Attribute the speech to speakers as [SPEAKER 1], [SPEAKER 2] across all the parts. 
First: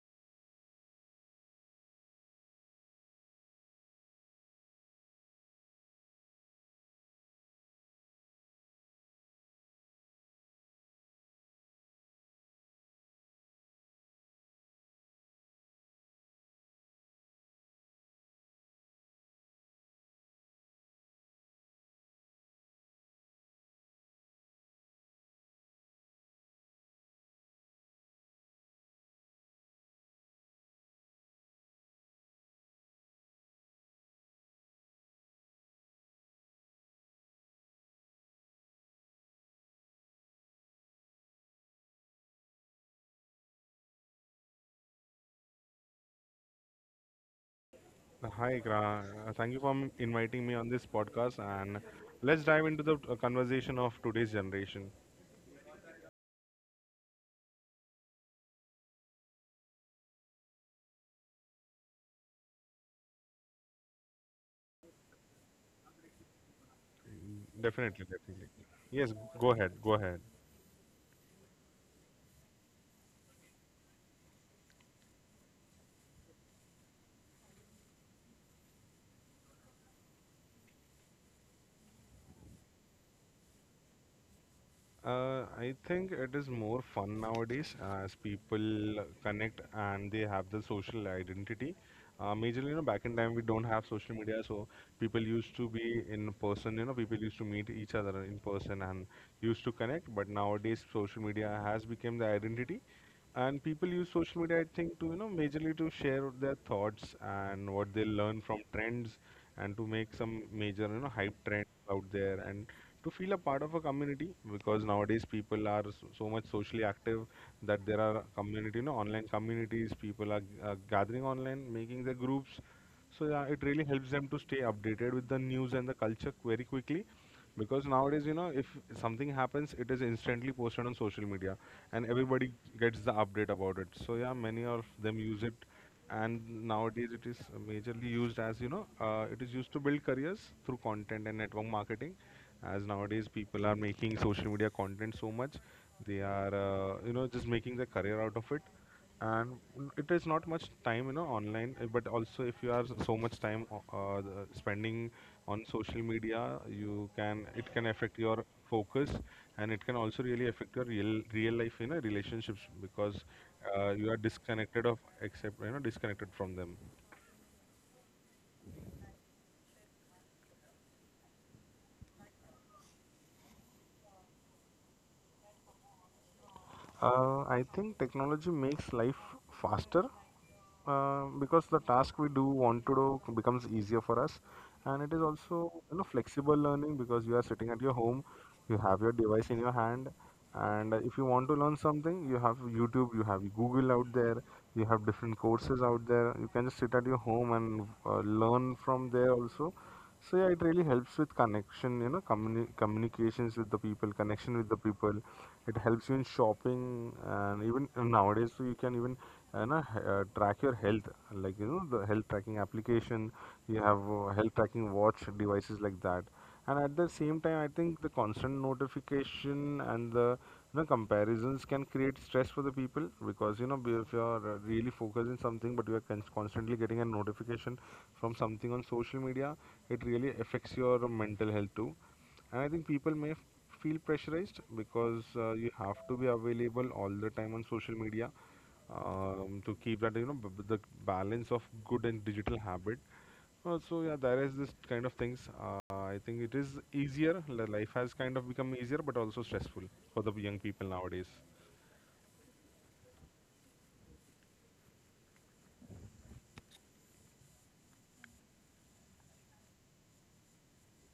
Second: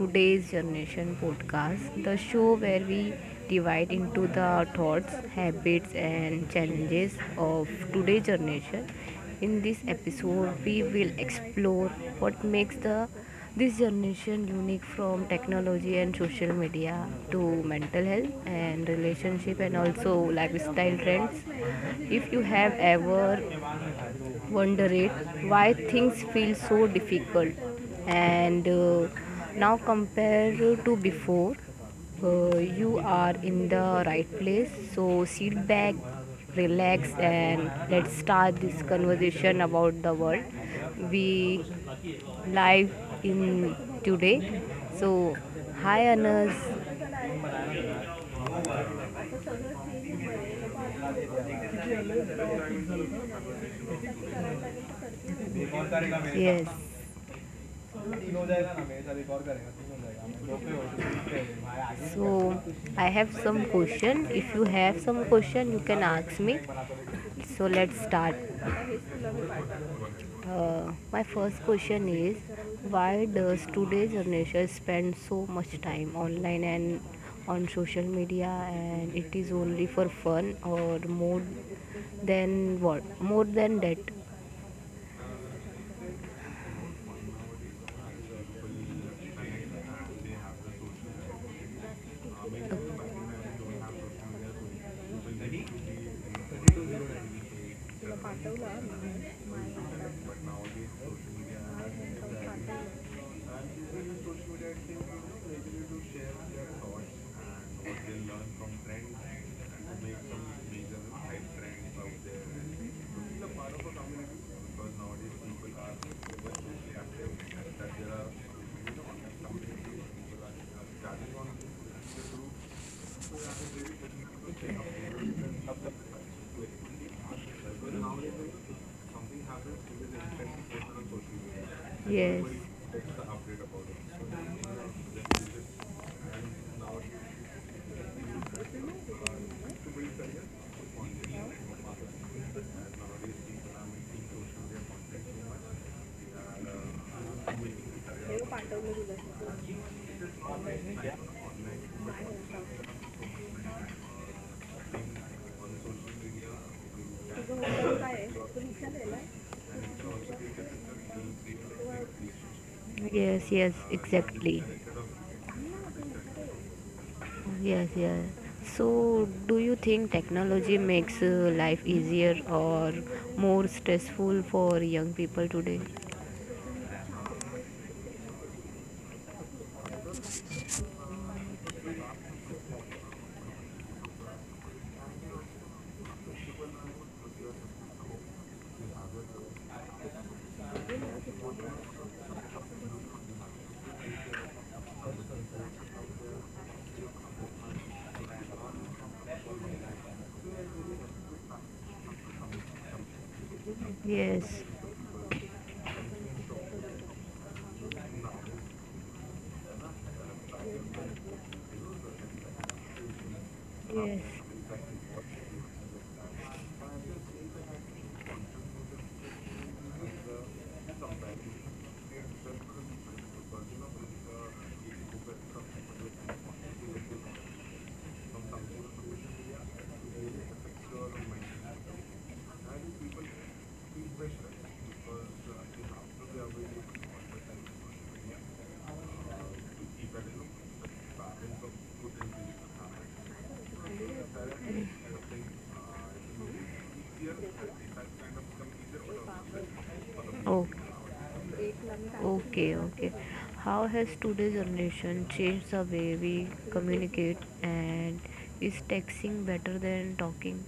[SPEAKER 1] Today's Generation podcast, the show where we divide into the thoughts, habits, and challenges of today's generation. In this episode, we will explore what makes the this generation unique, from technology and social media to mental health and relationship, and also lifestyle trends. If you have ever wonder it why things feel so difficult and now compare to before, you are in the right place, so sit back, relax, and let's start this conversation about the world we live in today. So hi, Anas.
[SPEAKER 2] Hi, Gra. Thank you for inviting me on this podcast, and let's dive into the conversation of today's generation.
[SPEAKER 1] Yes. So I have some question. If you have some question, you can ask me. So
[SPEAKER 2] Definitely,
[SPEAKER 1] let's
[SPEAKER 2] definitely.
[SPEAKER 1] start.
[SPEAKER 2] Yes, go ahead, go ahead.
[SPEAKER 1] My first question is, why does today's generation spend so much time online and on social media, and it is only for fun or more than that?
[SPEAKER 2] I think it is more fun nowadays as people connect and they have the social identity. Majorly, you know, back in time we don't have social media, so people used to be in person. You know, people used to meet each other in person and used to connect. But nowadays, social media has become the identity, and people use social media, I think, to you know majorly to share their thoughts and what they learn from trends, and to make some major, you know, hype trend out there, and to feel a part of a community, because nowadays people are so, so much socially active that there are community, you know, online communities, people are gathering online, making their groups. So yeah, it really helps them to stay updated with the news and the culture very quickly, because nowadays, you know, if something happens, it is instantly posted on social media and everybody
[SPEAKER 1] Yes,
[SPEAKER 2] gets the update about it. So yeah, many of them use it. And nowadays it is majorly used as, you know, it is used to build careers through content and network marketing, as nowadays people are making social media content so much, they are you know, just making their career out of it. And it is not much time, you know, online, but also if you are so much time spending on social media, you can, it can affect your focus, and it can also really affect your real life, you know, relationships, because
[SPEAKER 1] yes, yes,
[SPEAKER 2] you are disconnected
[SPEAKER 1] exactly.
[SPEAKER 2] of, except, you know, disconnected from them.
[SPEAKER 1] Yes, yes. So, do you think technology makes life easier or more stressful for young people today?
[SPEAKER 2] I think technology makes life faster, because the task we do want to do becomes easier for us, and it is also, you know, flexible learning, because you are sitting at your home, you have your device in your hand, and if you want to learn something, you have YouTube, you have Google out there, you have different courses out there. You can just sit at your home and learn from there also. So yeah, it really helps with connection, you know, communications with the people, connection with the
[SPEAKER 1] Yes,
[SPEAKER 2] people. It helps you in shopping, and even nowadays, so you can even track your health, like, you know, the health tracking application, you have health
[SPEAKER 1] yes.
[SPEAKER 2] tracking watch devices like that. And at the same time, I think the constant notification and the, you know, comparisons can create stress for the people, because you know, if you're really focused in something but you are constantly getting a notification from something on social media, it really affects your mental health too. And I think people may feel pressurized, because you have to be available all the time on social media, to keep that, you know, the balance of good and digital habit. So yeah, there is this kind of things. I think it is easier. Life has kind of become easier, but also stressful for the young people
[SPEAKER 1] Oh,
[SPEAKER 2] nowadays.
[SPEAKER 1] okay, okay. How has today's generation changed the way we communicate, and is texting better than talking?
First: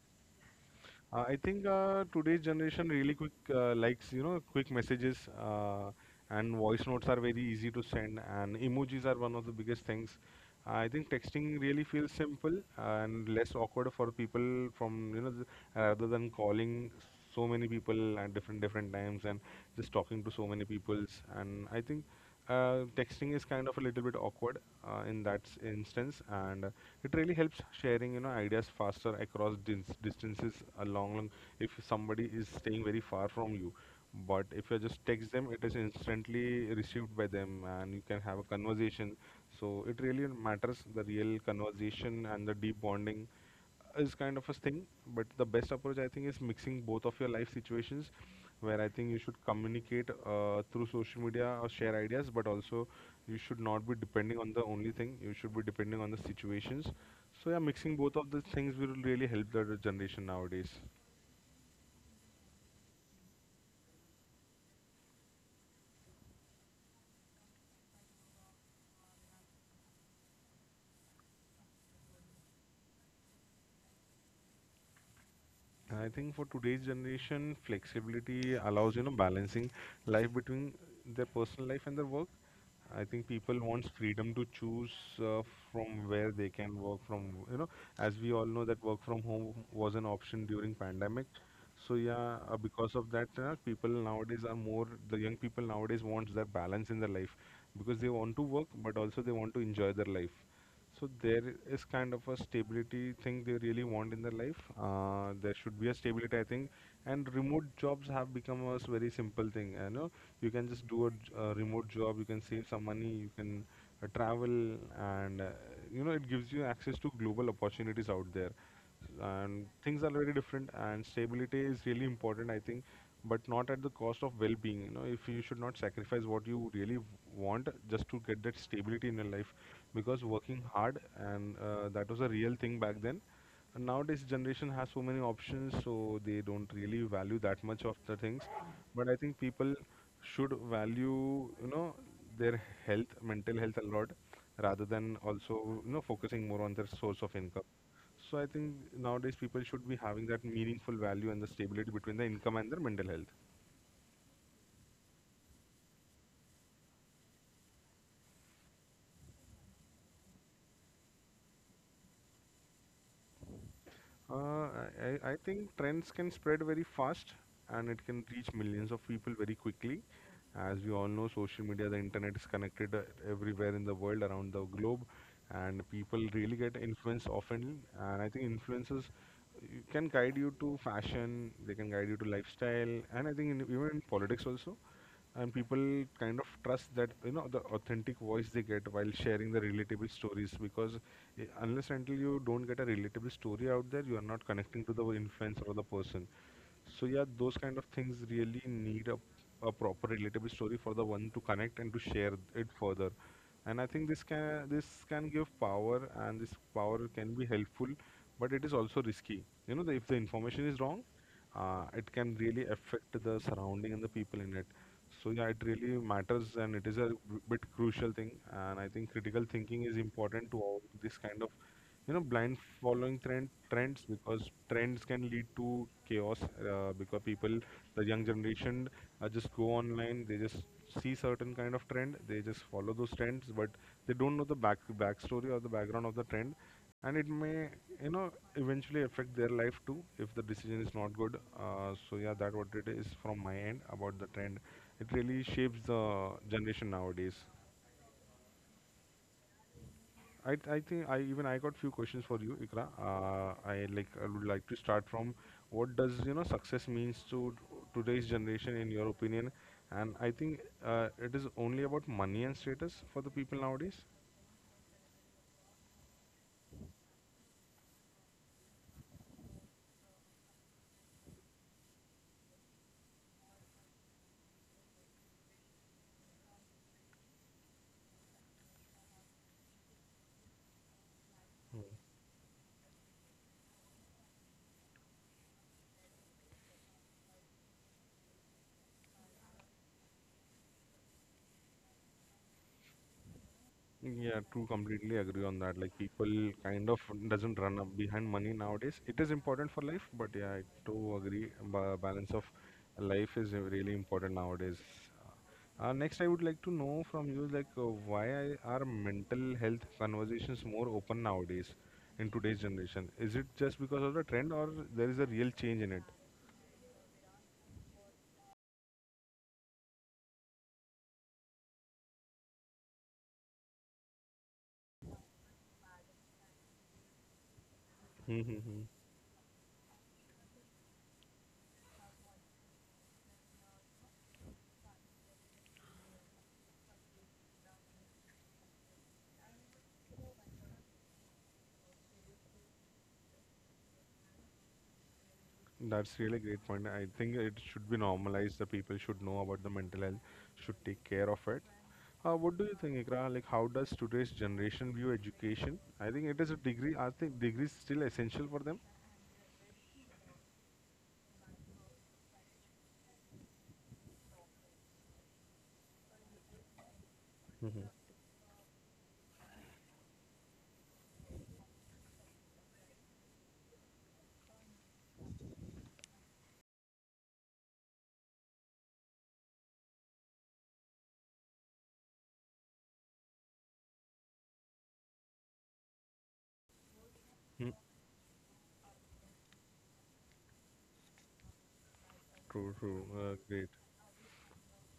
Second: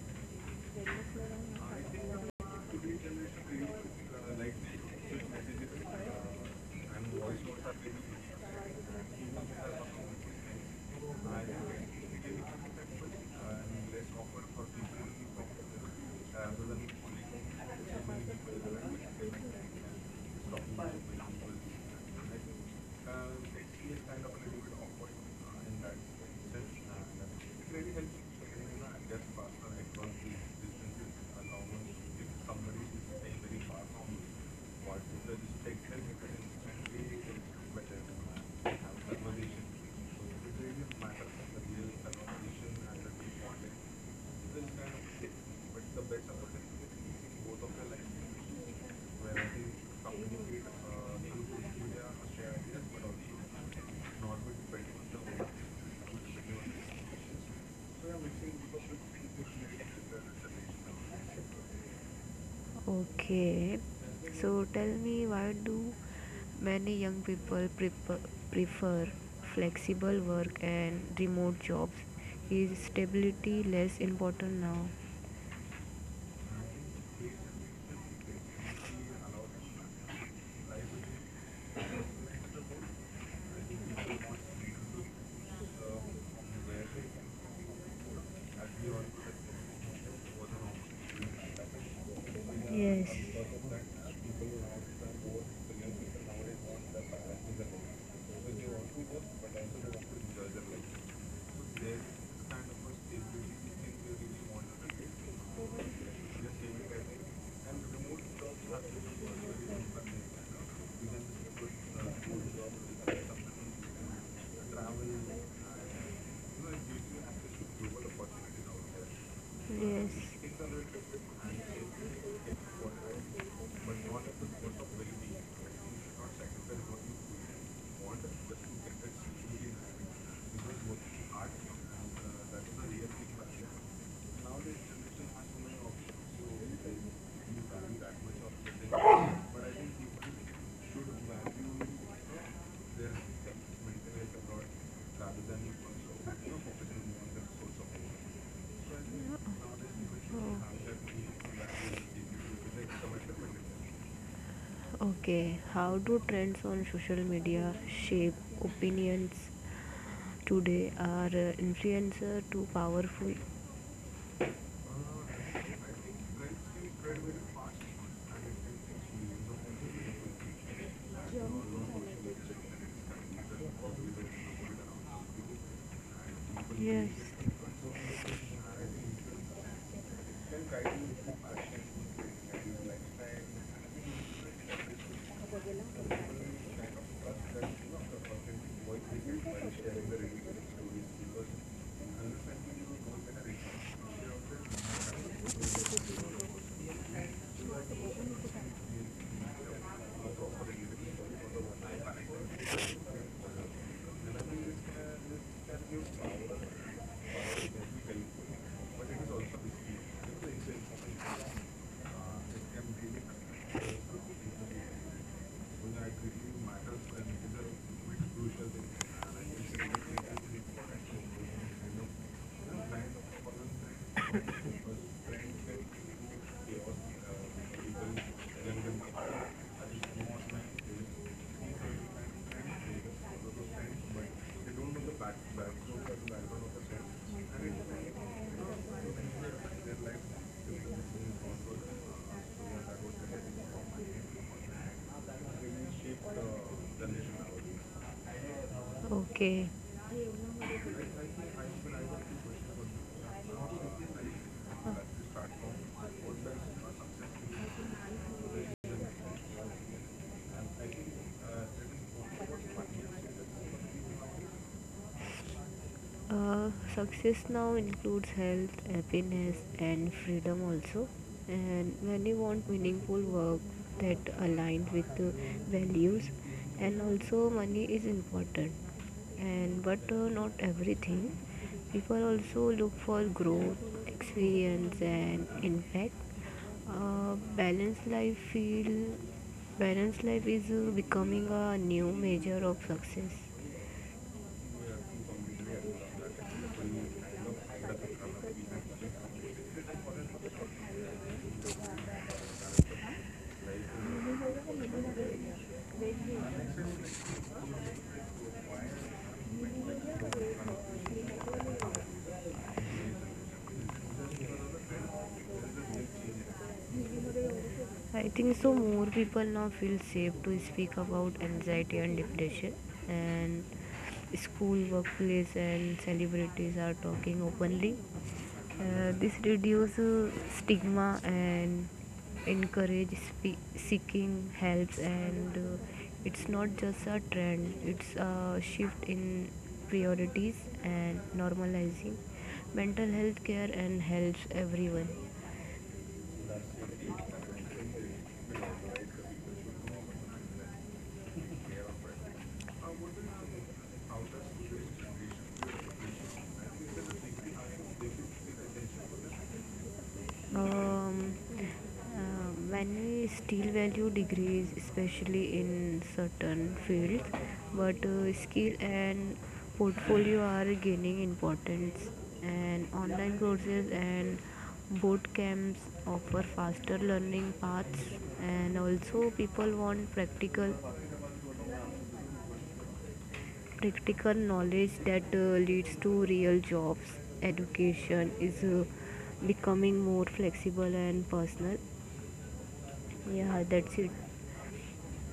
[SPEAKER 2] I think today's generation really quick likes, you know, quick messages, uh, and voice notes are very easy to send, and emojis are one of the biggest things. I think texting really feels simple and less awkward for people, from you know rather than calling so many people at different different times and just talking to so many peoples. And I think
[SPEAKER 1] uh,
[SPEAKER 2] texting is kind of
[SPEAKER 1] he
[SPEAKER 2] a
[SPEAKER 1] is
[SPEAKER 2] little
[SPEAKER 1] kind
[SPEAKER 2] bit
[SPEAKER 1] of a little
[SPEAKER 2] awkward
[SPEAKER 1] bit awkward
[SPEAKER 2] in that
[SPEAKER 1] in that
[SPEAKER 2] instance,
[SPEAKER 1] sense.
[SPEAKER 2] and it really
[SPEAKER 1] It
[SPEAKER 2] helps
[SPEAKER 1] really helps
[SPEAKER 2] sharing, you know,
[SPEAKER 1] when
[SPEAKER 2] ideas
[SPEAKER 1] adjust
[SPEAKER 2] faster across
[SPEAKER 1] faster across these
[SPEAKER 2] distances,
[SPEAKER 1] distances,
[SPEAKER 2] along long
[SPEAKER 1] along
[SPEAKER 2] if
[SPEAKER 1] with if
[SPEAKER 2] somebody is
[SPEAKER 1] somebody
[SPEAKER 2] staying
[SPEAKER 1] is
[SPEAKER 2] very
[SPEAKER 1] staying
[SPEAKER 2] far
[SPEAKER 1] very
[SPEAKER 2] from
[SPEAKER 1] far
[SPEAKER 2] you,
[SPEAKER 1] from.
[SPEAKER 2] but if you
[SPEAKER 1] What
[SPEAKER 2] just
[SPEAKER 1] is the
[SPEAKER 2] text them, it is
[SPEAKER 1] restriction, you can
[SPEAKER 2] instantly
[SPEAKER 1] instantly
[SPEAKER 2] received
[SPEAKER 1] get
[SPEAKER 2] by them
[SPEAKER 1] better
[SPEAKER 2] and you can have a conversation.
[SPEAKER 1] conversation.
[SPEAKER 2] So it really
[SPEAKER 1] Really
[SPEAKER 2] matters, the
[SPEAKER 1] matters
[SPEAKER 2] real
[SPEAKER 1] the real
[SPEAKER 2] conversation, and the
[SPEAKER 1] conversation and
[SPEAKER 2] deep
[SPEAKER 1] the deep
[SPEAKER 2] bonding
[SPEAKER 1] context.
[SPEAKER 2] is kind
[SPEAKER 1] This
[SPEAKER 2] of
[SPEAKER 1] is
[SPEAKER 2] a
[SPEAKER 1] kind
[SPEAKER 2] thing.
[SPEAKER 1] of thing.
[SPEAKER 2] But the
[SPEAKER 1] But
[SPEAKER 2] best
[SPEAKER 1] the
[SPEAKER 2] approach,
[SPEAKER 1] best
[SPEAKER 2] I think,
[SPEAKER 1] approach
[SPEAKER 2] is
[SPEAKER 1] is
[SPEAKER 2] mixing both
[SPEAKER 1] using
[SPEAKER 2] of your
[SPEAKER 1] both of
[SPEAKER 2] life
[SPEAKER 1] the
[SPEAKER 2] situations,
[SPEAKER 1] lines,
[SPEAKER 2] where I think
[SPEAKER 1] where
[SPEAKER 2] you
[SPEAKER 1] I
[SPEAKER 2] should
[SPEAKER 1] think,
[SPEAKER 2] communicate
[SPEAKER 1] communicate
[SPEAKER 2] through
[SPEAKER 1] through
[SPEAKER 2] social media
[SPEAKER 1] social
[SPEAKER 2] or
[SPEAKER 1] media,
[SPEAKER 2] share
[SPEAKER 1] share
[SPEAKER 2] ideas, but
[SPEAKER 1] ideas, but
[SPEAKER 2] also
[SPEAKER 1] also
[SPEAKER 2] you should not be
[SPEAKER 1] not with
[SPEAKER 2] depending on the only thing, you
[SPEAKER 1] the.
[SPEAKER 2] should be depending on the situations. So yeah, mixing both of the things will really help the generation nowadays.
[SPEAKER 1] Okay, so tell me, why do many young people prefer flexible work and remote jobs? Is stability less important now?
[SPEAKER 2] I think for today's generation, flexibility allows, you know, balancing life between their personal life and their work. I think people wants freedom to choose uh, from where they can work from, you know, as we all know that work from home was an option during pandemic. So yeah,
[SPEAKER 1] Yes,
[SPEAKER 2] because of that, people nowadays are more, the young people nowadays wants that balance in their life, because they want to work, but also they want to enjoy their life. So there is kind of a stability thing they really want in their life. There should be a stability, I think. And remote jobs have become a very simple thing. You know, you can just do a, a remote job. You can save some money. You can travel, and you know, it gives you access to global opportunities out there, and
[SPEAKER 1] yes,
[SPEAKER 2] things are very different, and stability is really important, I think, but not at the cost of well-being. You know, if you should not sacrifice what you really want just to get that stability in your life, because working hard, and that was a real thing back then, and nowadays generation has so many options, so they don't really value that much of the things. But I think people should value, you know, their health, mental health, a lot, rather than also, you know, focusing more on their source of income. So I think nowadays people should be having that meaningful value and the stability between the income and their mental health.
[SPEAKER 1] okay. How do trends on social media shape opinions today, are influencer too powerful?
[SPEAKER 2] I think trends can spread very fast, and it can reach millions of people very quickly. As we all know, social media, the internet is connected everywhere in the world, around the globe, and people really get
[SPEAKER 1] Yes.
[SPEAKER 2] influenced often. And I think influences, you can guide you to fashion, they can guide you to lifestyle, and I think in, even in politics also. And people kind of trust that, you know, the authentic voice they get while sharing the relatable stories, because unless until you don't get a relatable story out there, you are not connecting to the influencer or the person. So yeah, those kind of things really need a proper relatable story for the one to connect and to share it further. And I think this can give power, and this power can be helpful, but it is also risky. You know, the, if the information is wrong, it can really affect the surrounding and the people in it. So yeah, it really matters, and it is a bit crucial thing. And I think critical thinking is important to all this kind of, you know, blind following trends, because trends can lead to chaos. Because people, the young generation, just go online. They just see certain kind of trend. They just follow those trends, but they don't know the backstory or the background of the trend, and it may, you know, eventually affect their life too if the decision is not good. So yeah, that what it is from my end about the trend. It really shapes the generation nowadays.
[SPEAKER 1] Okay.
[SPEAKER 2] I i think i even i got few questions for you, Ikra. I would like to start from, what does, you know, success means to today's generation in your opinion? And I think it is only about money and status for the people nowadays.
[SPEAKER 1] Success now includes health, happiness, and freedom also. And many want meaningful work that aligns with the values, and also money is important. And but not everything. People also look for growth, experience, and impact. Uh, balanced life feel Balanced life is becoming a new measure of success.
[SPEAKER 2] Yeah, true. Completely agree on that. Like, people kind of doesn't run up behind money nowadays. It is important for life, but yeah, I do agree. Balance of life is really important nowadays. Next, I would like to know from you, like, why are mental health conversations more open nowadays in today's generation? Is it just because of the trend, or there is a real change in
[SPEAKER 1] I think so more people now feel safe to speak about anxiety and depression, and school, workplace, and celebrities are talking openly.
[SPEAKER 2] it?
[SPEAKER 1] Uh, this reduces stigma and encourage seeking help, and it's not just a trend, it's a shift in priorities, and normalizing mental health care and helps everyone.
[SPEAKER 2] That's really great point. I think it should be normalized. The people should know about the mental health, should take care of it. What do you think, Ikra? Like, how does today's generation view education? I think it is a degree. I think degree is still essential for them.
[SPEAKER 1] um, when skill value degrees, especially in certain fields, but skill and portfolio are gaining importance, and online courses and boot camps offer faster learning paths, and also people want practical knowledge that leads to real jobs. Education is becoming more flexible and personal.
[SPEAKER 2] True, true.
[SPEAKER 1] Yeah, that's
[SPEAKER 2] Great.
[SPEAKER 1] it.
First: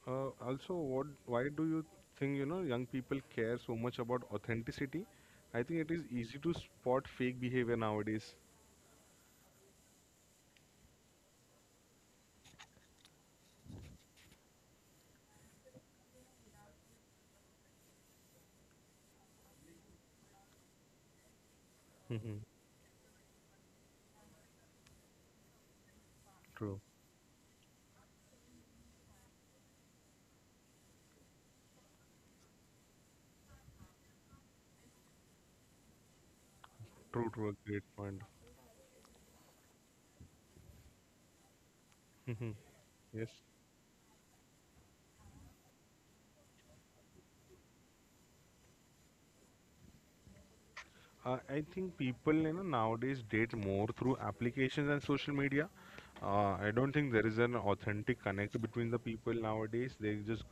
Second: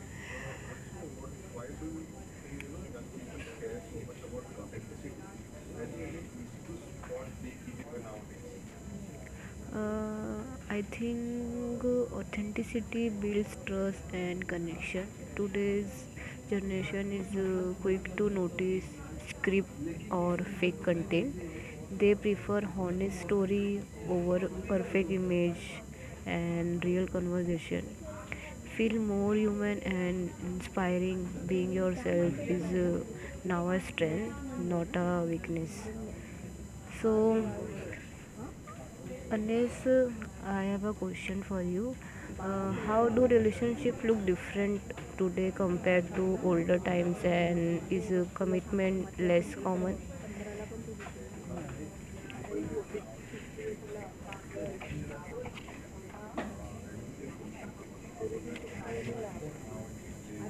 [SPEAKER 2] Also, what? Why do
[SPEAKER 1] Why
[SPEAKER 2] you
[SPEAKER 1] do
[SPEAKER 2] think, you know, young people
[SPEAKER 1] we
[SPEAKER 2] care so
[SPEAKER 1] care so
[SPEAKER 2] much
[SPEAKER 1] much
[SPEAKER 2] about
[SPEAKER 1] about context?
[SPEAKER 2] authenticity?
[SPEAKER 1] Because
[SPEAKER 2] I think it is easy to spot
[SPEAKER 1] we don't
[SPEAKER 2] fake
[SPEAKER 1] speak
[SPEAKER 2] behavior
[SPEAKER 1] even
[SPEAKER 2] nowadays.
[SPEAKER 1] nowadays. Uh, I think authenticity builds trust and connection. Today's generation is quick to notice script or fake content. They
[SPEAKER 2] Mhm.
[SPEAKER 1] prefer honest story over perfect image
[SPEAKER 2] True.
[SPEAKER 1] and real conversation. Feel more human and inspiring. Being yourself is now a strength, not a weakness.
[SPEAKER 2] True, true.
[SPEAKER 1] So,
[SPEAKER 2] Great point.
[SPEAKER 1] unless, I have a question for you.
[SPEAKER 2] Mhm.
[SPEAKER 1] How
[SPEAKER 2] Yes.
[SPEAKER 1] do relationship look different today compared to older times, and is commitment less common?
[SPEAKER 2] I think people, you know, nowadays date more through applications and social media. I don't think there is an authentic connect between the people nowadays. They just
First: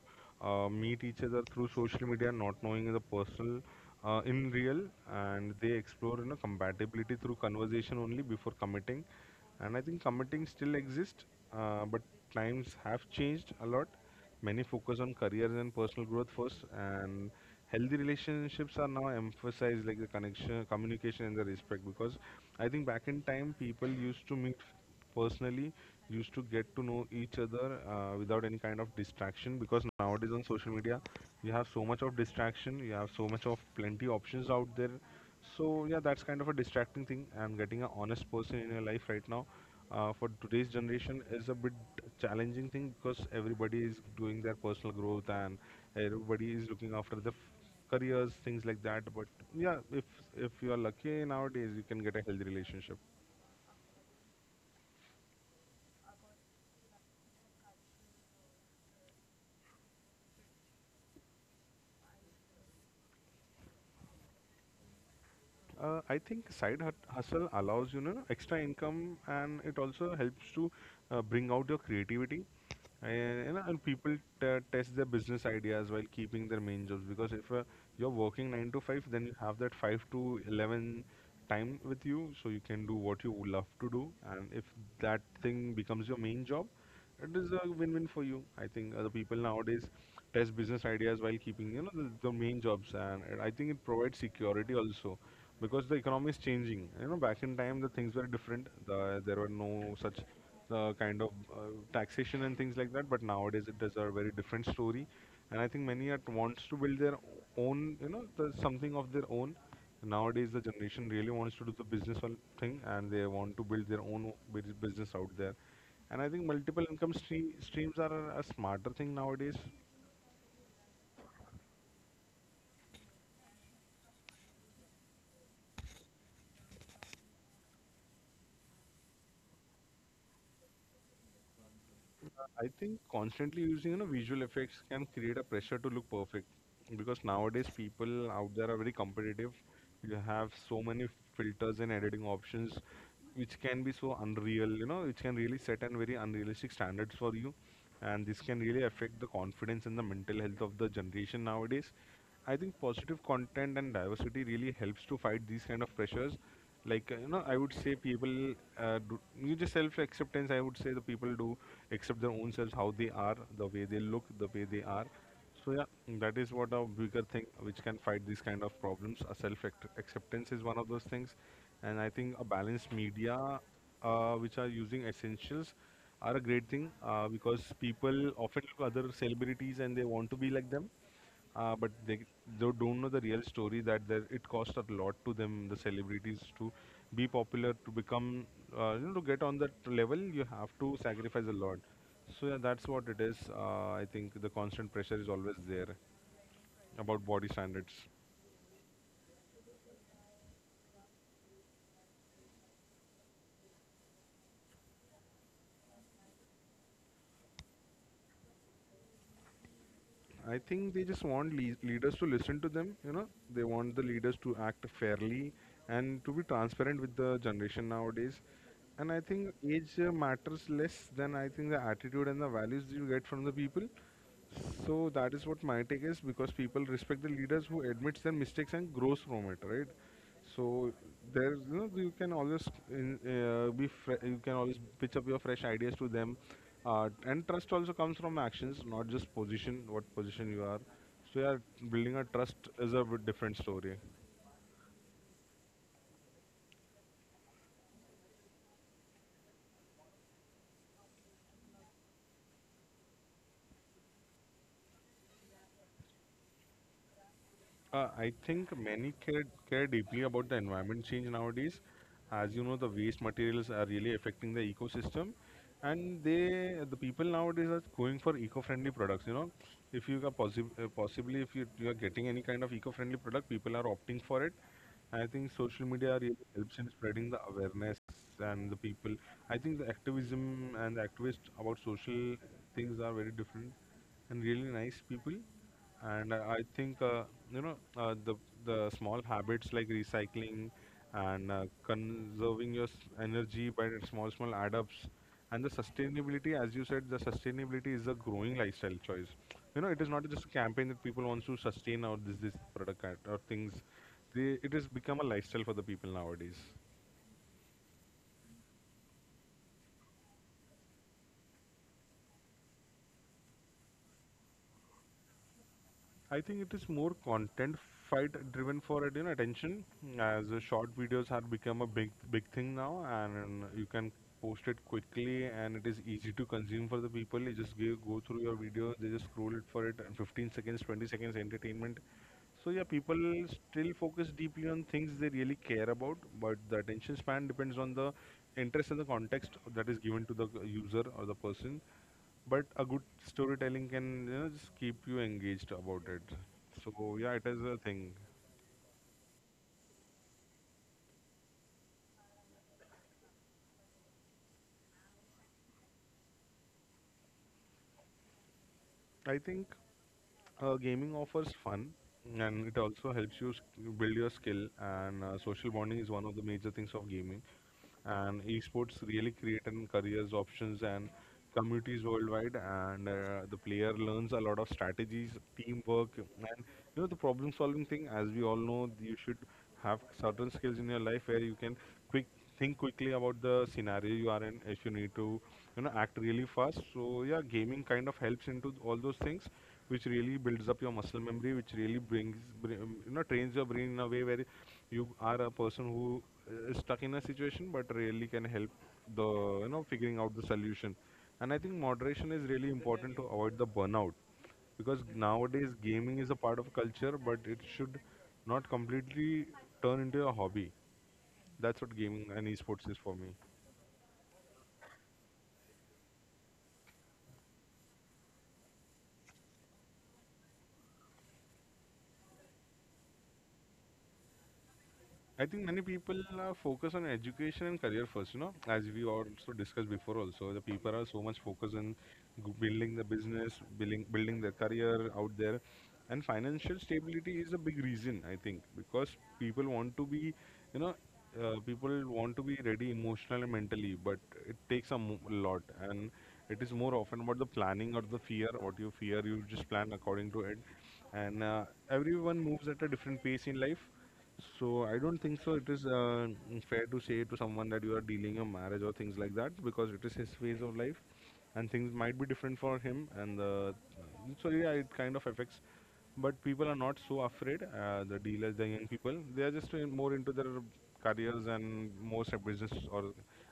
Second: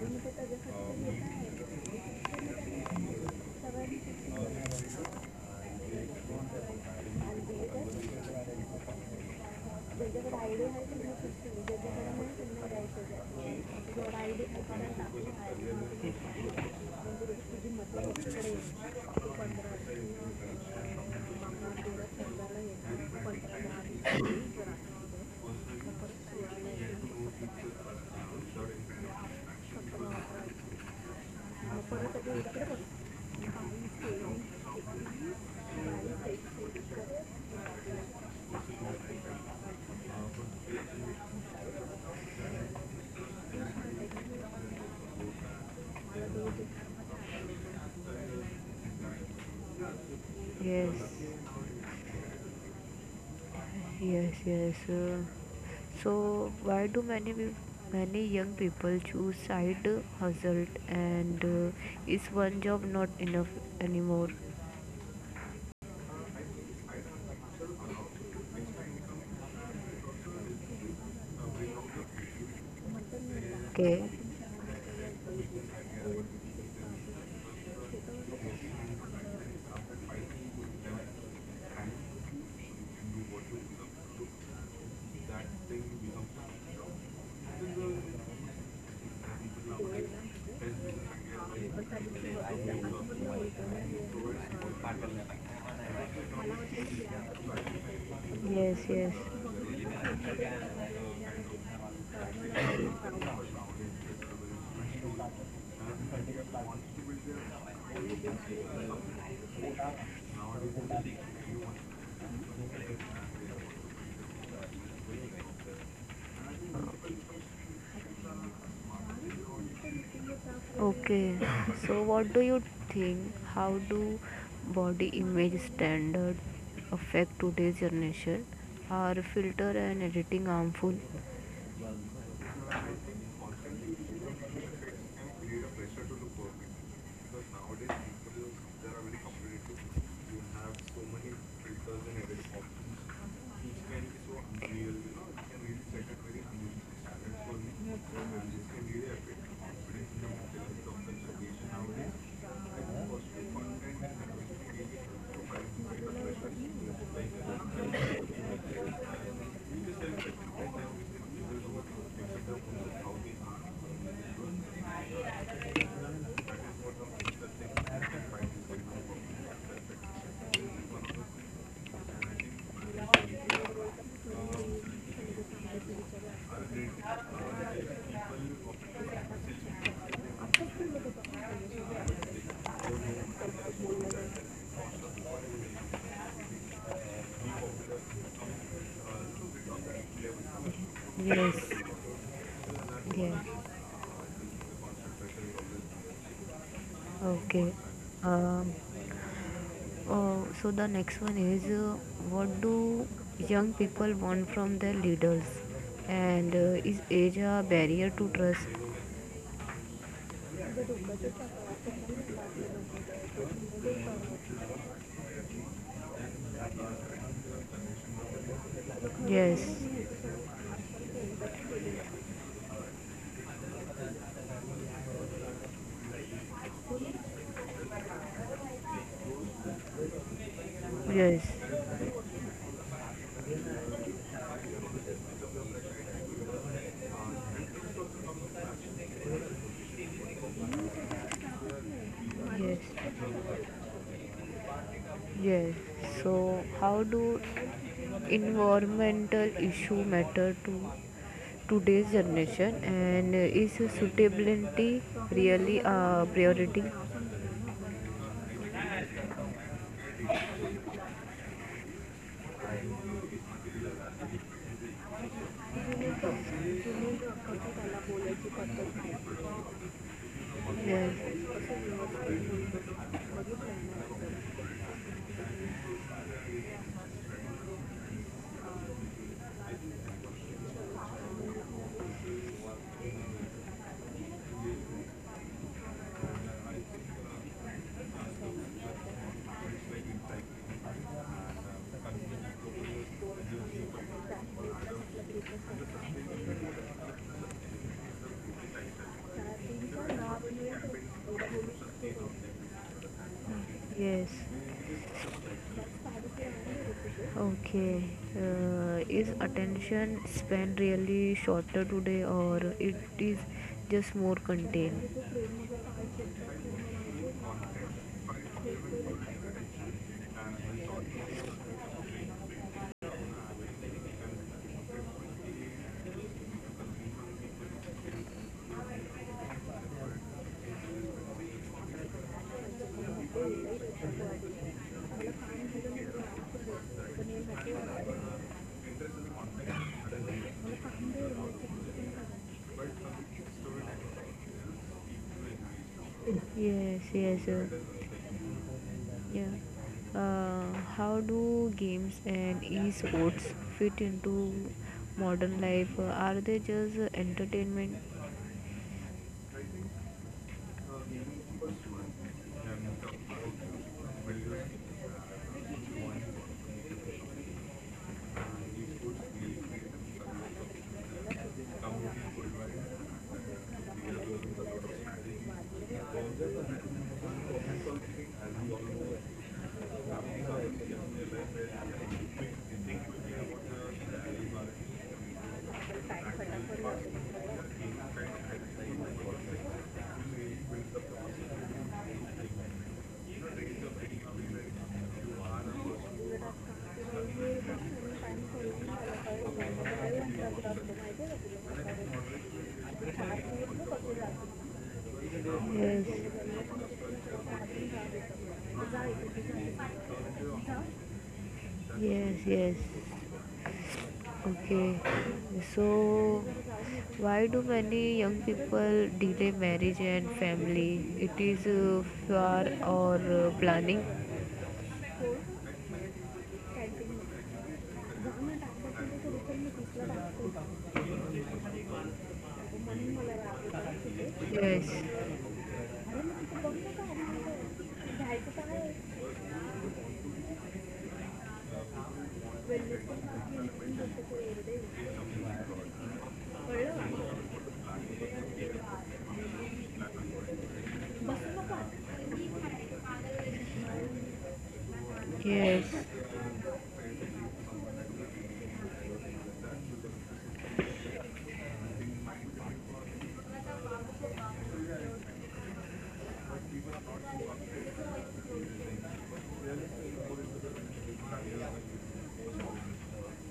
[SPEAKER 2] meet each other through social media, not knowing the personal in real, and they explore, you know, compatibility through conversation only before committing. And I think committing still exists, but times have changed a lot. Many focus on careers and personal growth first, and healthy relationships are now emphasized, like the connection, communication, and the respect. Because I think back in time, people used to meet personally, used to get to know each other without any kind of distraction. Because nowadays on social media, you have so much of distraction, you have so much of plenty options out there, so yeah, that's kind of a distracting thing. And getting an honest person in your life right now, for today's generation, is a bit challenging thing because everybody is doing their personal growth and everybody is looking after the careers, things like that. But yeah, if you are
[SPEAKER 1] Yes.
[SPEAKER 2] lucky nowadays, you can get a healthy relationship.
[SPEAKER 1] Yes, yes. So, why do many many young people choose side hustle, and is one job not enough anymore?
[SPEAKER 2] I think hustle allows, you know, extra income and it also helps to bring out your creativity. And, you know, and people
[SPEAKER 1] Okay.
[SPEAKER 2] test their business ideas while keeping their main jobs because if you're working 9 to 5, then you have that 5 to 11 time with you, so you can do what you would love to do, and if that thing becomes your main job, it is a win-win for you. I think the people nowadays test business ideas while keeping, you know, the main jobs, and I think it provides security also because the economy is changing. You know, back in time the things were different.
[SPEAKER 1] Yes, yes.
[SPEAKER 2] There were no such kind of taxation and things like that. But nowadays it is a very different story, and I think many are wants to build their own, you know, something of their own. Nowadays the generation really wants to do the business on thing, and they want to build their own business out there, and I think multiple streams are a smarter thing nowadays.
[SPEAKER 1] Okay. So, what do you think? How do body image standard affect today's generation? Are filter and editing harmful?
[SPEAKER 2] I think constantly using, you know, visual effects can create a pressure to look perfect because nowadays
[SPEAKER 1] Nowadays,
[SPEAKER 2] people
[SPEAKER 1] people
[SPEAKER 2] out there are
[SPEAKER 1] they
[SPEAKER 2] very
[SPEAKER 1] are very
[SPEAKER 2] competitive.
[SPEAKER 1] competitive.
[SPEAKER 2] You
[SPEAKER 1] You
[SPEAKER 2] have
[SPEAKER 1] have
[SPEAKER 2] so
[SPEAKER 1] so
[SPEAKER 2] many
[SPEAKER 1] many
[SPEAKER 2] filters and
[SPEAKER 1] filters and
[SPEAKER 2] editing
[SPEAKER 1] edit
[SPEAKER 2] options
[SPEAKER 1] options.
[SPEAKER 2] which can be so unreal,
[SPEAKER 1] Unreal,
[SPEAKER 2] you know, which can really
[SPEAKER 1] real
[SPEAKER 2] set an very
[SPEAKER 1] study,
[SPEAKER 2] unrealistic
[SPEAKER 1] unreal.
[SPEAKER 2] standards for you,
[SPEAKER 1] So,
[SPEAKER 2] and this can really affect the confidence and the mental health of the generation nowadays. I think positive content and diversity really helps to fight these kind of pressures like, you know, I would say people do you just self acceptance, I would say the people do accept their own selves, how they are, the way they look, the way they are. So yeah, that is what a bigger thing which can fight these kind of problems. A self acceptance is one of those things. And I think a balanced media, which are using essentials, are a great thing, because people often look other celebrities and they want to be like them, but they don't know the real story that there, it costs a lot to them, the celebrities, to be popular, to become, you know, to get on that level, you have to sacrifice a lot. So yeah, that's what
[SPEAKER 1] yes,
[SPEAKER 2] it is.
[SPEAKER 1] yes,
[SPEAKER 2] I think the constant pressure is always there about body
[SPEAKER 1] okay.
[SPEAKER 2] standards.
[SPEAKER 1] Um, oh, so the next one is, what do young people want from their leaders? And is age a barrier to trust?
[SPEAKER 2] I think they just want leaders to listen to them. You know, they want the leaders to act fairly and to be transparent with the generation nowadays. And I think
[SPEAKER 1] Yes,
[SPEAKER 2] age matters less than I think the attitude and the values you get from the people. So that is what my take is, because people respect the leaders who admits their mistakes and grows from it, right? So
[SPEAKER 1] yes,
[SPEAKER 2] there's, you know, you can always you can always pitch up your fresh ideas to them, and trust also comes from actions, not just position. What position you are. So yeah, building a trust
[SPEAKER 1] yes.
[SPEAKER 2] is a bit different story.
[SPEAKER 1] Yes. So, how do environmental issue matter to today's generation, and is suitability really a priority?
[SPEAKER 2] I think many care deeply about the environment change nowadays. As you know, the waste materials are really affecting the ecosystem, and the people nowadays are going for eco-friendly products. You know, if you are possibly if
[SPEAKER 1] Yes.
[SPEAKER 2] you are getting any kind of eco-friendly product, people are opting for it. I think social media really helps in spreading the awareness and the people. I think the activism and the activists about social things are very different and really nice people. And I think, you know, the small habits like recycling and, conserving your energy by the small small add ups, and the sustainability, as you said, the sustainability is a growing lifestyle choice. You know, it is not just a campaign that people want to sustain or this or things.
[SPEAKER 1] Yes.
[SPEAKER 2] It has become a lifestyle for the people nowadays.
[SPEAKER 1] Okay. Is attention span really shorter today, or it is just more contained?
[SPEAKER 2] I think it is more content fight driven for it, you know, attention, as the short videos have become a big big thing now, and you can post it quickly and it is easy to consume for the people. You just go through your video, they just scroll it for it, and 15 seconds, 20 seconds entertainment. So yeah, people still focus deeply on things they really care about, but the attention span depends on the interest and the context that is given to the user or the person, but a good storytelling can, you know, just keep you engaged about it.
[SPEAKER 1] Yes.
[SPEAKER 2] So yeah, it
[SPEAKER 1] Yes.
[SPEAKER 2] is a thing.
[SPEAKER 1] Yeah. How do games and esports fit into modern life? Are they just entertainment?
[SPEAKER 2] I think, gaming offers fun and it also helps you build your skill, and social bonding is one of the major things of gaming, and esports really create an careers options and communities worldwide, and the player learns a lot of strategies, teamwork, and, you know, the problem solving thing. As we all know, you should have certain skills in your life where you can quick, like, think quickly about the scenario you are in. If you need to, you know, act really fast, so yeah, gaming kind of helps into all those things, which really builds up your muscle memory, which really brings you know, trains your brain in a way where you are a person who, is stuck in a situation, but really can help the you know, figuring out the solution. And I think moderation is really important to avoid the burnout, because nowadays gaming is a part
[SPEAKER 1] Yes,
[SPEAKER 2] of culture, but it should not completely turn into a hobby. That's what gaming
[SPEAKER 1] yes,
[SPEAKER 2] and
[SPEAKER 1] yes.
[SPEAKER 2] esports is for me.
[SPEAKER 1] Okay, so why do many young people delay marriage and family? It is fear or planning?
[SPEAKER 2] I think many people are focused on education and career first, you know, as we also discussed before also, the people are so much focused on building the business, building their career out there. And financial stability is a big reason, I think, because people want to be, you know, people want to be ready emotionally and mentally, but it takes a lot. And it is more often about the planning or the fear. What you fear, you just plan according to it. And,
[SPEAKER 1] Yes,
[SPEAKER 2] everyone moves at a different pace in life, so I don't think so. It is,
[SPEAKER 1] yes,
[SPEAKER 2] fair to say to someone that you are dealing a marriage or things like that, because it is his phase of life, and things might be different for him. And, so yeah, it kind of affects. But people are not so afraid. The dealers, the young people, they are just more into their careers and more business, or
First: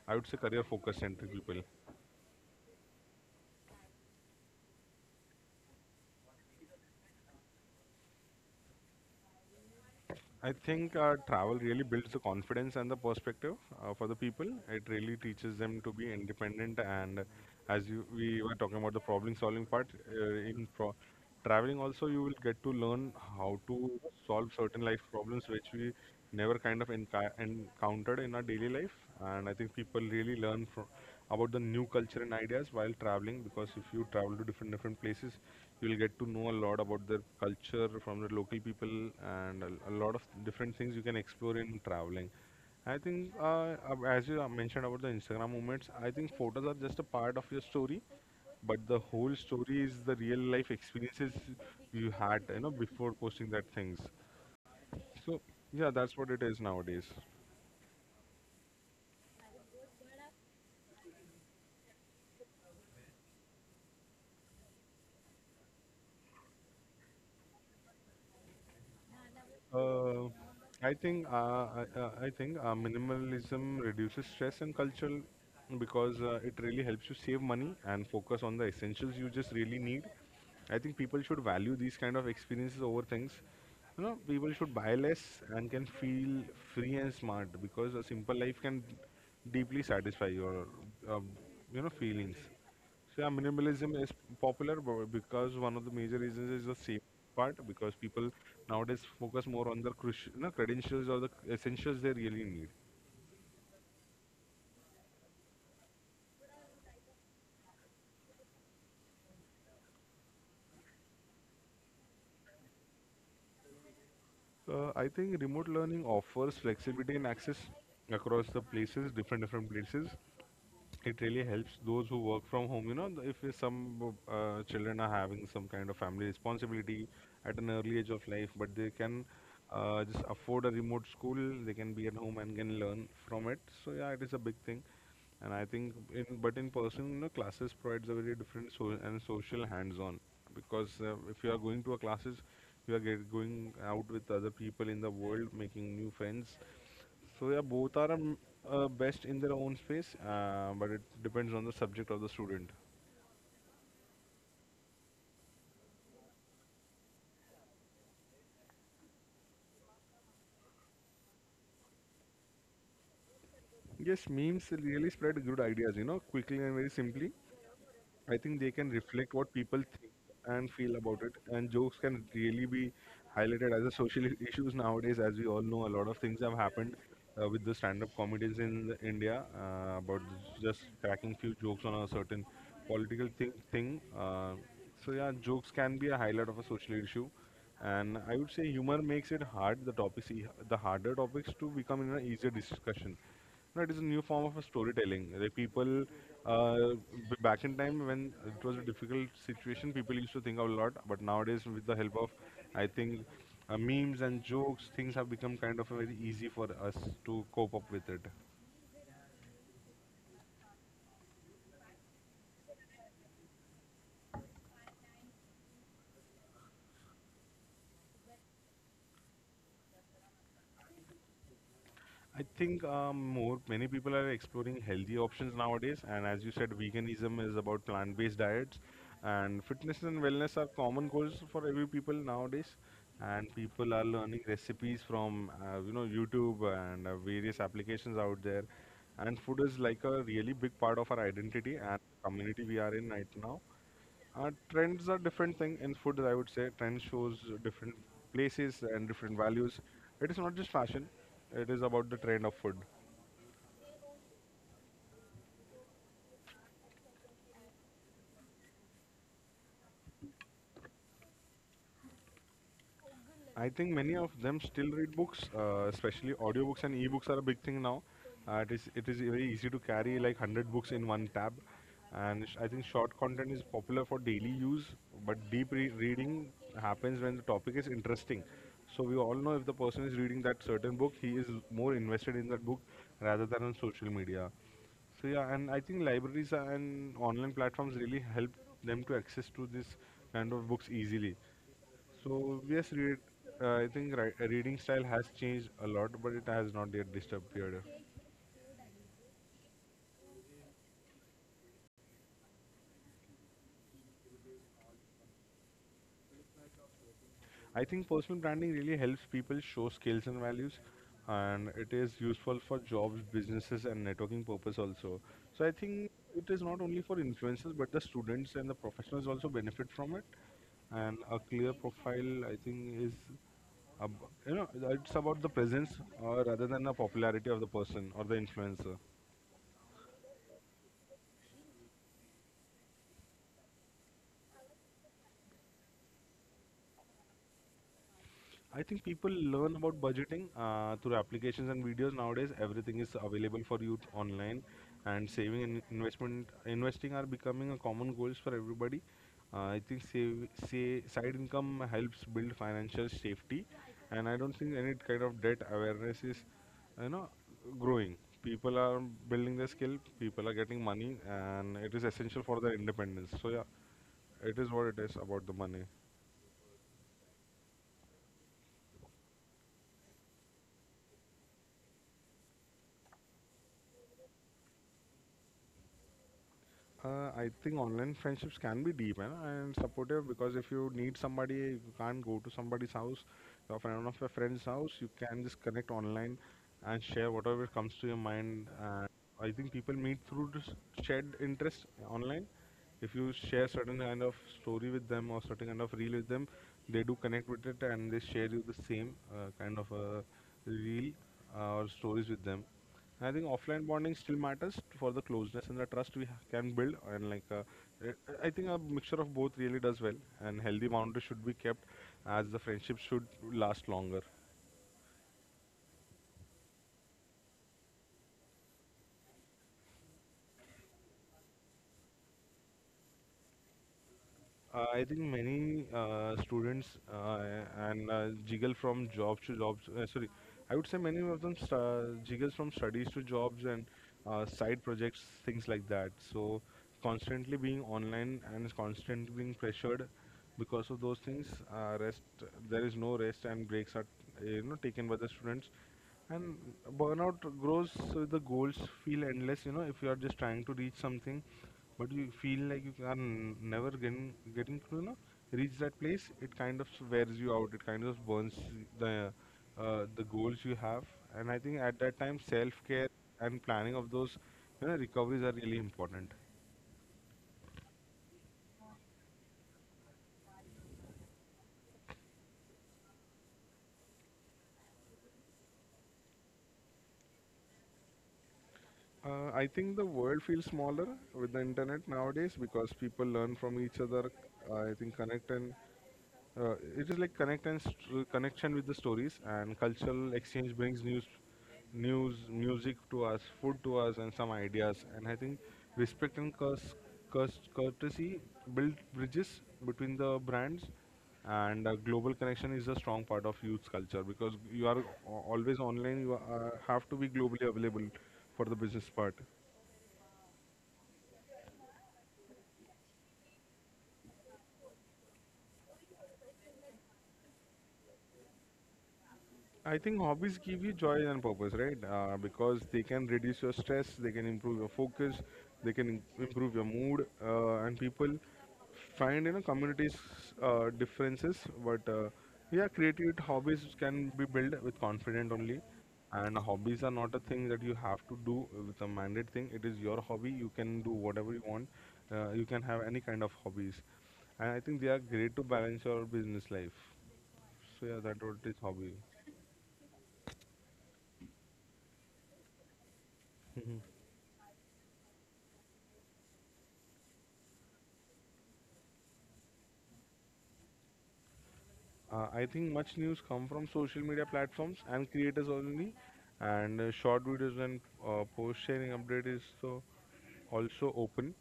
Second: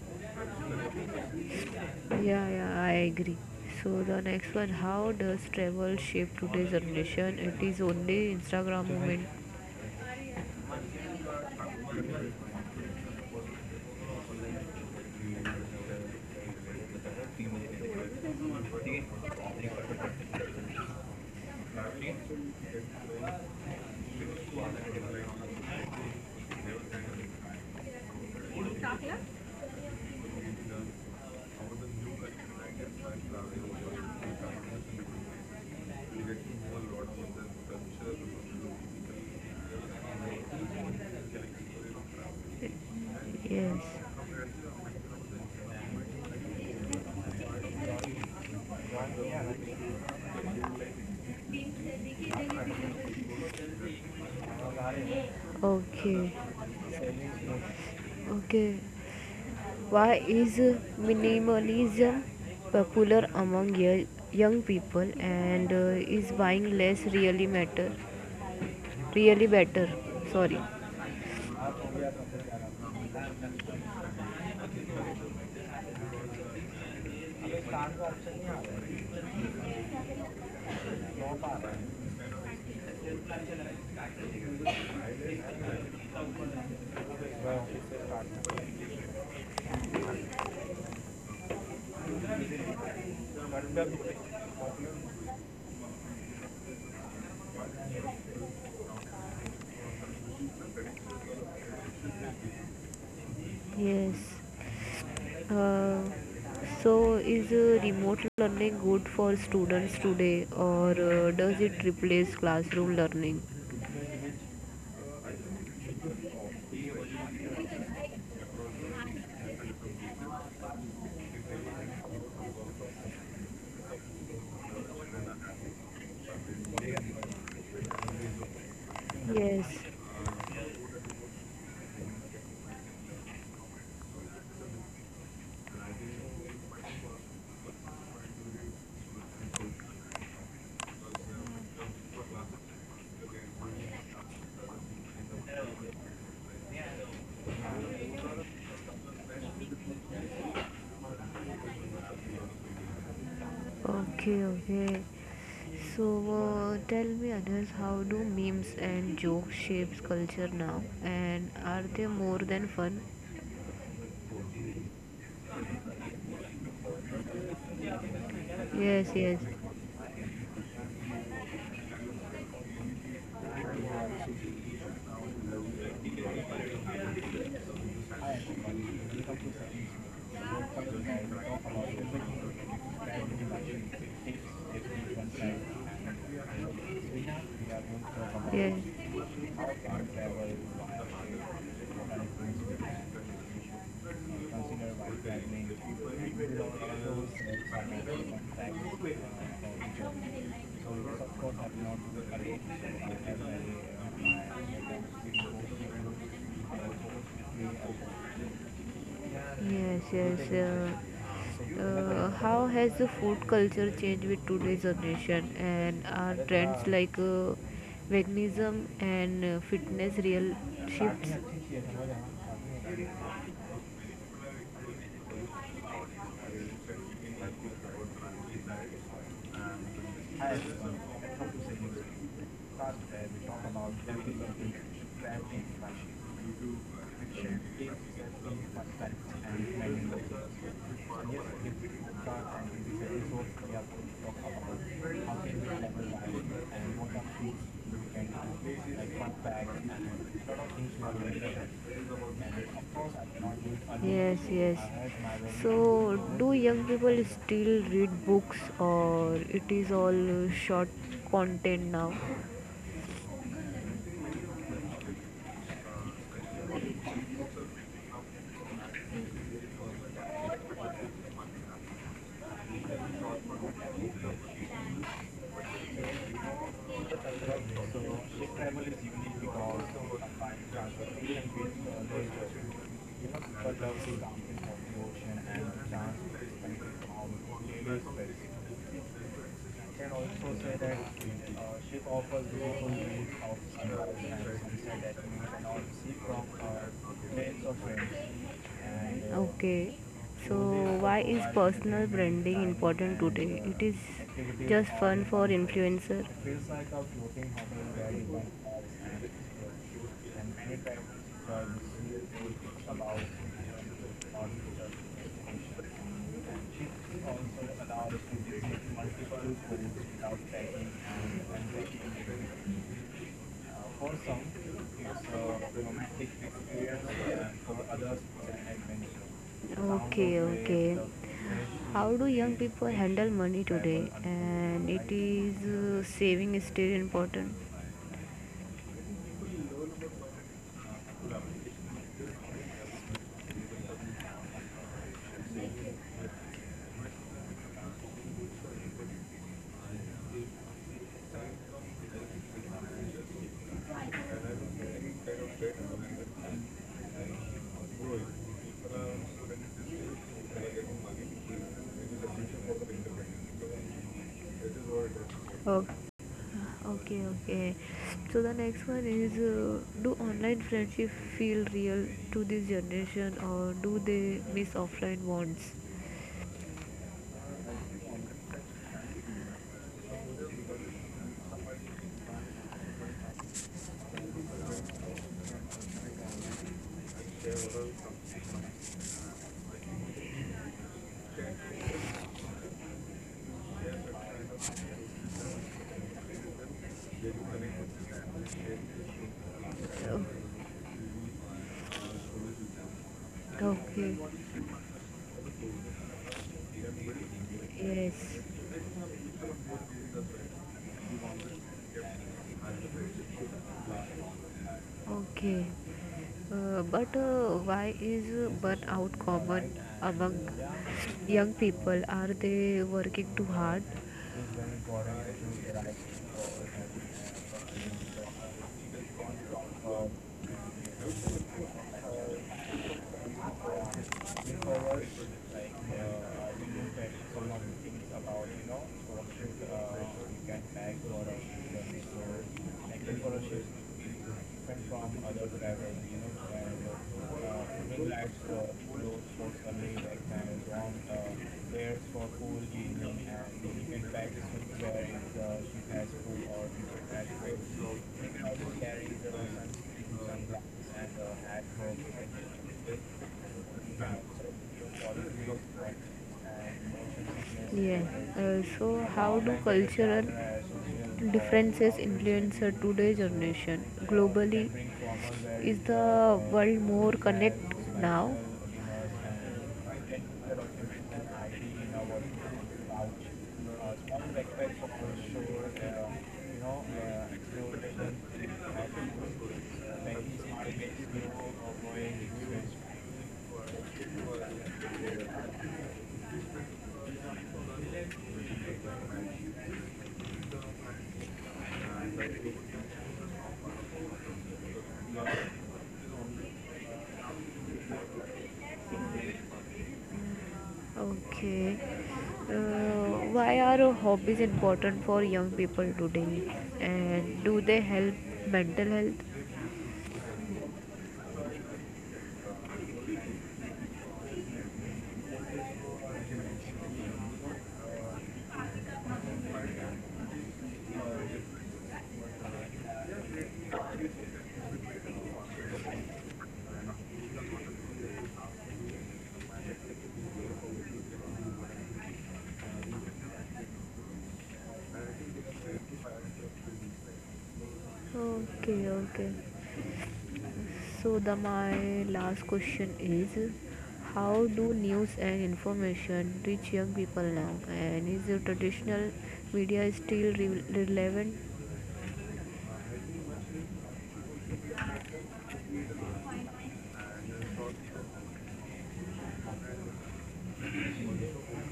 [SPEAKER 2] I would say career focused centric people.
[SPEAKER 1] yeah, yeah, I agree. So the next one, how does travel shape today's generation? It is only Instagram moment.
[SPEAKER 2] I think, travel really builds the confidence and the perspective, for the people. It really teaches them to be independent. And as we were talking about the problem-solving part, uh, in pro- traveling also, you will get to learn how to solve certain life problems which we never kind of encountered in our daily life. And I think people really learn from about the new culture and ideas while traveling, because if you travel to different places, you'll get to know a lot about their culture from the local people, and a lot of different things you can explore in traveling. I think uh,
[SPEAKER 1] Yes.
[SPEAKER 2] ab- as you uh, mentioned about the Instagram moments, I think photos are just a part of your story, but the whole story is the real life experiences you had, before posting that things. So yeah, that's what it
[SPEAKER 1] Okay.
[SPEAKER 2] is nowadays.
[SPEAKER 1] Okay. Why is minimalism popular among young people, and is buying less really matter? Really better.
[SPEAKER 2] Uh,
[SPEAKER 1] Sorry.
[SPEAKER 2] I think Minimalism reduces stress and culture, because it really helps you save money and focus on the essentials you just really need. I think people should value these kind of experiences over things. You know, people should buy less and can feel free and smart, because a simple life can deeply satisfy your, uh, feelings. So yeah, minimalism is popular because one of the major reasons is the safety part, because people nowadays focus more on the crucial, no, credentials or the essentials they really need.
[SPEAKER 1] Yes. Uh, so, is remote learning good for students today, or does it replace classroom learning?
[SPEAKER 2] I think remote learning offers flexibility and access across the places, different places. It really helps those who work from home. You know, if there's some children are having some kind of family responsibility at an early age of life, but they can
[SPEAKER 1] Yes,
[SPEAKER 2] just afford a remote school, they can be at home and can learn from it. So yeah, it is a big thing. And I think in but in person, you know, classes provides a very different so and social hands-on, because if you are going to a classes, you are get going out with other people in the world, making new friends. So yeah, both are best in their own space, but it depends on the subject of the student.
[SPEAKER 1] okay, okay. So, tell me, others, how do memes and jokes shapes culture now, and are they more than fun?
[SPEAKER 2] Yes, memes really spread good ideas, you know, quickly and very simply. I think they can
[SPEAKER 1] Yes,
[SPEAKER 2] reflect
[SPEAKER 1] yes.
[SPEAKER 2] what people think and feel about it, and jokes can really be highlighted as a social issues nowadays. As we all know, a lot of things have happened with the stand-up comedies in the India about just cracking few jokes on a certain political thing. So yeah, jokes can be a highlight of a social issue, and I would say humor
[SPEAKER 1] Yes.
[SPEAKER 2] makes it hard the topics, the harder topics to become in an easier discussion. No, it is a new form of a
[SPEAKER 1] Consider white
[SPEAKER 2] storytelling. Like
[SPEAKER 1] traveling.
[SPEAKER 2] people, uh, back in time when it was a difficult
[SPEAKER 1] So
[SPEAKER 2] situation, people used to think a lot.
[SPEAKER 1] this
[SPEAKER 2] But
[SPEAKER 1] of course
[SPEAKER 2] nowadays,
[SPEAKER 1] have
[SPEAKER 2] with the
[SPEAKER 1] not
[SPEAKER 2] help of,
[SPEAKER 1] been great,
[SPEAKER 2] I think,
[SPEAKER 1] so
[SPEAKER 2] memes and jokes, things have become kind of very easy for us to
[SPEAKER 1] uh,
[SPEAKER 2] cope up with it.
[SPEAKER 1] yes, yes. How has the food culture changed with today's generation, and are trends like veganism and fitness real shifts?
[SPEAKER 2] I think more many people are exploring healthy options nowadays, and as you said, veganism is about plant-based diets, and fitness and wellness are common goals for every people nowadays.
[SPEAKER 1] Where we
[SPEAKER 2] And
[SPEAKER 1] talk
[SPEAKER 2] people
[SPEAKER 1] about
[SPEAKER 2] are learning recipes
[SPEAKER 1] like
[SPEAKER 2] from YouTube and various applications out there, and food is like a really big part of our identity and community we are in right now. Trends are different thing in food, I would say. Trends shows different places and different values.
[SPEAKER 1] like.
[SPEAKER 2] It is not just fashion. It is about the trend of food.
[SPEAKER 1] Yes, yes. So, do young people still read books, or it is all short content now?
[SPEAKER 2] I think many of them still read books, especially audiobooks and ebooks are a big thing now. It is very easy to carry like 100 books in one tab, and I think short content is popular for daily use, but deep reading happens when the topic
[SPEAKER 1] So
[SPEAKER 2] is interesting. So we all know if the person is reading that certain book, he is more invested in that book
[SPEAKER 1] uh,
[SPEAKER 2] rather than on social media. So yeah, and I think libraries and online platforms really help them to access to this
[SPEAKER 1] can also
[SPEAKER 2] kind of
[SPEAKER 1] say
[SPEAKER 2] books
[SPEAKER 1] that
[SPEAKER 2] easily.
[SPEAKER 1] ship offers
[SPEAKER 2] So
[SPEAKER 1] beautiful
[SPEAKER 2] yes, read.
[SPEAKER 1] views of
[SPEAKER 2] I think
[SPEAKER 1] sunrise and
[SPEAKER 2] reading style
[SPEAKER 1] sunset that
[SPEAKER 2] has
[SPEAKER 1] you
[SPEAKER 2] changed
[SPEAKER 1] cannot
[SPEAKER 2] a lot,
[SPEAKER 1] see
[SPEAKER 2] but it
[SPEAKER 1] from
[SPEAKER 2] has not yet
[SPEAKER 1] planes or
[SPEAKER 2] disappeared.
[SPEAKER 1] trains. And okay. So why is personal branding important today? It is just fun for influencer.
[SPEAKER 2] I think personal branding really helps people show skills and values, and it is useful for jobs, businesses, and networking purpose also. So I think it is not only for influencers, but the students and the professionals also benefit from it. And a clear profile, I think, is
[SPEAKER 1] For
[SPEAKER 2] you
[SPEAKER 1] some,
[SPEAKER 2] know it's about
[SPEAKER 1] it's
[SPEAKER 2] the presence
[SPEAKER 1] a romantic
[SPEAKER 2] rather than the
[SPEAKER 1] experience,
[SPEAKER 2] popularity of the
[SPEAKER 1] and for
[SPEAKER 2] person or the
[SPEAKER 1] others, it's an
[SPEAKER 2] influencer.
[SPEAKER 1] adventure. Okay, okay. How do young people handle money today? And it is, saving is still important?
[SPEAKER 2] I think people learn about budgeting through applications and videos nowadays. Everything is available for youth online, and saving and investment investing are becoming a common goals for everybody. I think say side income helps build financial safety, and I don't think any kind of debt awareness is, you know, growing. People are building their skill, people are getting money, and it is essential for their independence. So yeah, it is what it is about the
[SPEAKER 1] Oh,
[SPEAKER 2] money.
[SPEAKER 1] okay, okay. So the next one is, do online friendship feel real to this generation, or do they miss offline ones?
[SPEAKER 2] I think online friendships can be deep and supportive, because if you need somebody, you can't go to somebody's house, or friend one of your friend's house, you can just connect online and share whatever comes to your mind. And I think people meet through this shared interest online. If you share certain kind of story with them or certain kind of reel with them, they do connect with it and they share you the same uh, kind of
[SPEAKER 1] Oh,
[SPEAKER 2] uh, reel or stories with them. I think offline
[SPEAKER 1] okay.
[SPEAKER 2] bonding still matters for the closeness and the trust we can build, and re-
[SPEAKER 1] Yes.
[SPEAKER 2] I think a mixture of both really does well. And healthy boundaries should be kept, as the friendship should last longer.
[SPEAKER 1] Okay. But why is burnout common among young people? Are they working too hard?
[SPEAKER 2] I think many students and jiggle from jobs to jobs. Sorry, I would say many of them jiggles from studies to jobs and side
[SPEAKER 1] Forward,
[SPEAKER 2] projects,
[SPEAKER 1] like
[SPEAKER 2] things like that.
[SPEAKER 1] I
[SPEAKER 2] So
[SPEAKER 1] think that so much
[SPEAKER 2] constantly being
[SPEAKER 1] things about
[SPEAKER 2] online and constantly
[SPEAKER 1] scholarship.
[SPEAKER 2] being
[SPEAKER 1] Uh,
[SPEAKER 2] pressured
[SPEAKER 1] you can
[SPEAKER 2] because
[SPEAKER 1] tag
[SPEAKER 2] of
[SPEAKER 1] lot
[SPEAKER 2] those
[SPEAKER 1] of
[SPEAKER 2] things.
[SPEAKER 1] learning for,
[SPEAKER 2] Rest, there
[SPEAKER 1] like,
[SPEAKER 2] is
[SPEAKER 1] the
[SPEAKER 2] no rest
[SPEAKER 1] scholarship
[SPEAKER 2] and breaks are
[SPEAKER 1] is
[SPEAKER 2] you
[SPEAKER 1] different
[SPEAKER 2] know
[SPEAKER 1] from
[SPEAKER 2] taken by the
[SPEAKER 1] other
[SPEAKER 2] students.
[SPEAKER 1] travel,
[SPEAKER 2] And
[SPEAKER 1] and
[SPEAKER 2] burnout grows
[SPEAKER 1] even
[SPEAKER 2] so
[SPEAKER 1] like
[SPEAKER 2] the goals
[SPEAKER 1] those
[SPEAKER 2] feel
[SPEAKER 1] for
[SPEAKER 2] endless, you know,
[SPEAKER 1] survey
[SPEAKER 2] if you
[SPEAKER 1] like
[SPEAKER 2] are just
[SPEAKER 1] and
[SPEAKER 2] trying to
[SPEAKER 1] on
[SPEAKER 2] reach something,
[SPEAKER 1] pairs
[SPEAKER 2] but
[SPEAKER 1] for
[SPEAKER 2] you
[SPEAKER 1] pool
[SPEAKER 2] feel like
[SPEAKER 1] in,
[SPEAKER 2] you are
[SPEAKER 1] and you
[SPEAKER 2] never
[SPEAKER 1] can pack
[SPEAKER 2] getting to,
[SPEAKER 1] where
[SPEAKER 2] you know,
[SPEAKER 1] is, she
[SPEAKER 2] reach
[SPEAKER 1] has
[SPEAKER 2] that place.
[SPEAKER 1] pool
[SPEAKER 2] It
[SPEAKER 1] or she
[SPEAKER 2] kind of
[SPEAKER 1] has
[SPEAKER 2] wears you out, it
[SPEAKER 1] pool.
[SPEAKER 2] kind
[SPEAKER 1] You
[SPEAKER 2] of
[SPEAKER 1] can
[SPEAKER 2] burns
[SPEAKER 1] also carry the
[SPEAKER 2] the the
[SPEAKER 1] sunglasses
[SPEAKER 2] goals you have.
[SPEAKER 1] and
[SPEAKER 2] And
[SPEAKER 1] hat
[SPEAKER 2] I think
[SPEAKER 1] for
[SPEAKER 2] at that time,
[SPEAKER 1] you.
[SPEAKER 2] self-care and planning of those, you know, recoveries are really important.
[SPEAKER 1] Yes. So, how do cultural differences influence today's generation? Globally, is the world more connected now?
[SPEAKER 2] I think the world feels smaller with the internet nowadays because people learn from each other. I think connect and It is like connection with the stories, and cultural exchange brings news, music to us, food to us, and some ideas. And I think respect and curse, courtesy build bridges between the brands, and global connection is a strong part of youth culture, because you are always online. You are, have to be globally available for the business part.
[SPEAKER 1] Okay. Why are hobbies important for young people today? And do they help mental health?
[SPEAKER 2] I think hobbies give you joy and purpose, right? Because they can reduce your stress, they can improve your focus, they can improve your mood, and people find you know communities differences. But yeah, creative hobbies can be built with confidence only, and hobbies are not a thing that you have to do with a mandate thing. It is your hobby. You can do whatever you want. You can have any kind of hobbies, and I think they are great to balance your business life. So yeah, that what
[SPEAKER 1] Okay,
[SPEAKER 2] is hobby.
[SPEAKER 1] okay. So, the my last question is, how do news and information reach young people now? And is the traditional media still relevant?
[SPEAKER 2] I think much news come from social media platforms and creators only, and short videos and post sharing update is so also open.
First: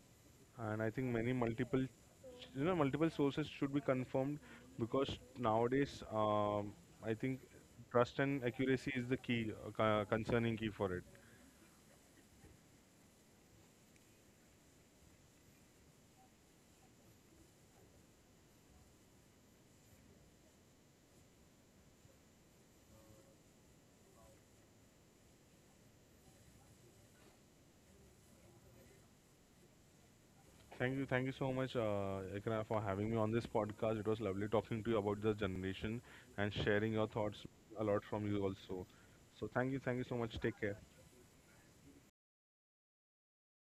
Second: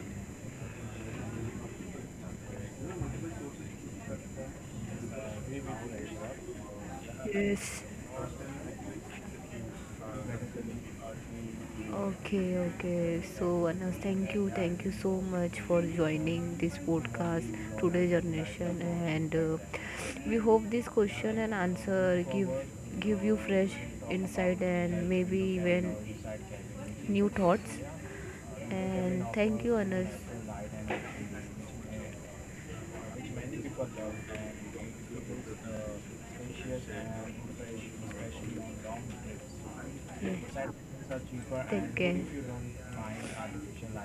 [SPEAKER 2] And I think many multiple, you know, multiple sources should be confirmed, because nowadays, I think
[SPEAKER 1] Yes.
[SPEAKER 2] trust and accuracy is the key concerning key for it.
[SPEAKER 1] Okay, okay. So, Anas, thank you so much for joining this podcast Today Generation, and we hope this question and answer give you fresh insight and maybe even new thoughts. And thank you, Anas.
[SPEAKER 2] Thank you so much, Ikra, for having me on
[SPEAKER 1] It's
[SPEAKER 2] this
[SPEAKER 1] mainly because
[SPEAKER 2] podcast. It was
[SPEAKER 1] of
[SPEAKER 2] lovely talking to you about the generation and
[SPEAKER 1] the spacious
[SPEAKER 2] sharing your thoughts
[SPEAKER 1] and
[SPEAKER 2] a
[SPEAKER 1] fresh,
[SPEAKER 2] lot from you
[SPEAKER 1] especially on
[SPEAKER 2] also.
[SPEAKER 1] long
[SPEAKER 2] So thank you so
[SPEAKER 1] trips. Yeah.
[SPEAKER 2] much. Take care.
[SPEAKER 1] Flights are cheaper, and take care. If you don't mind artificial light.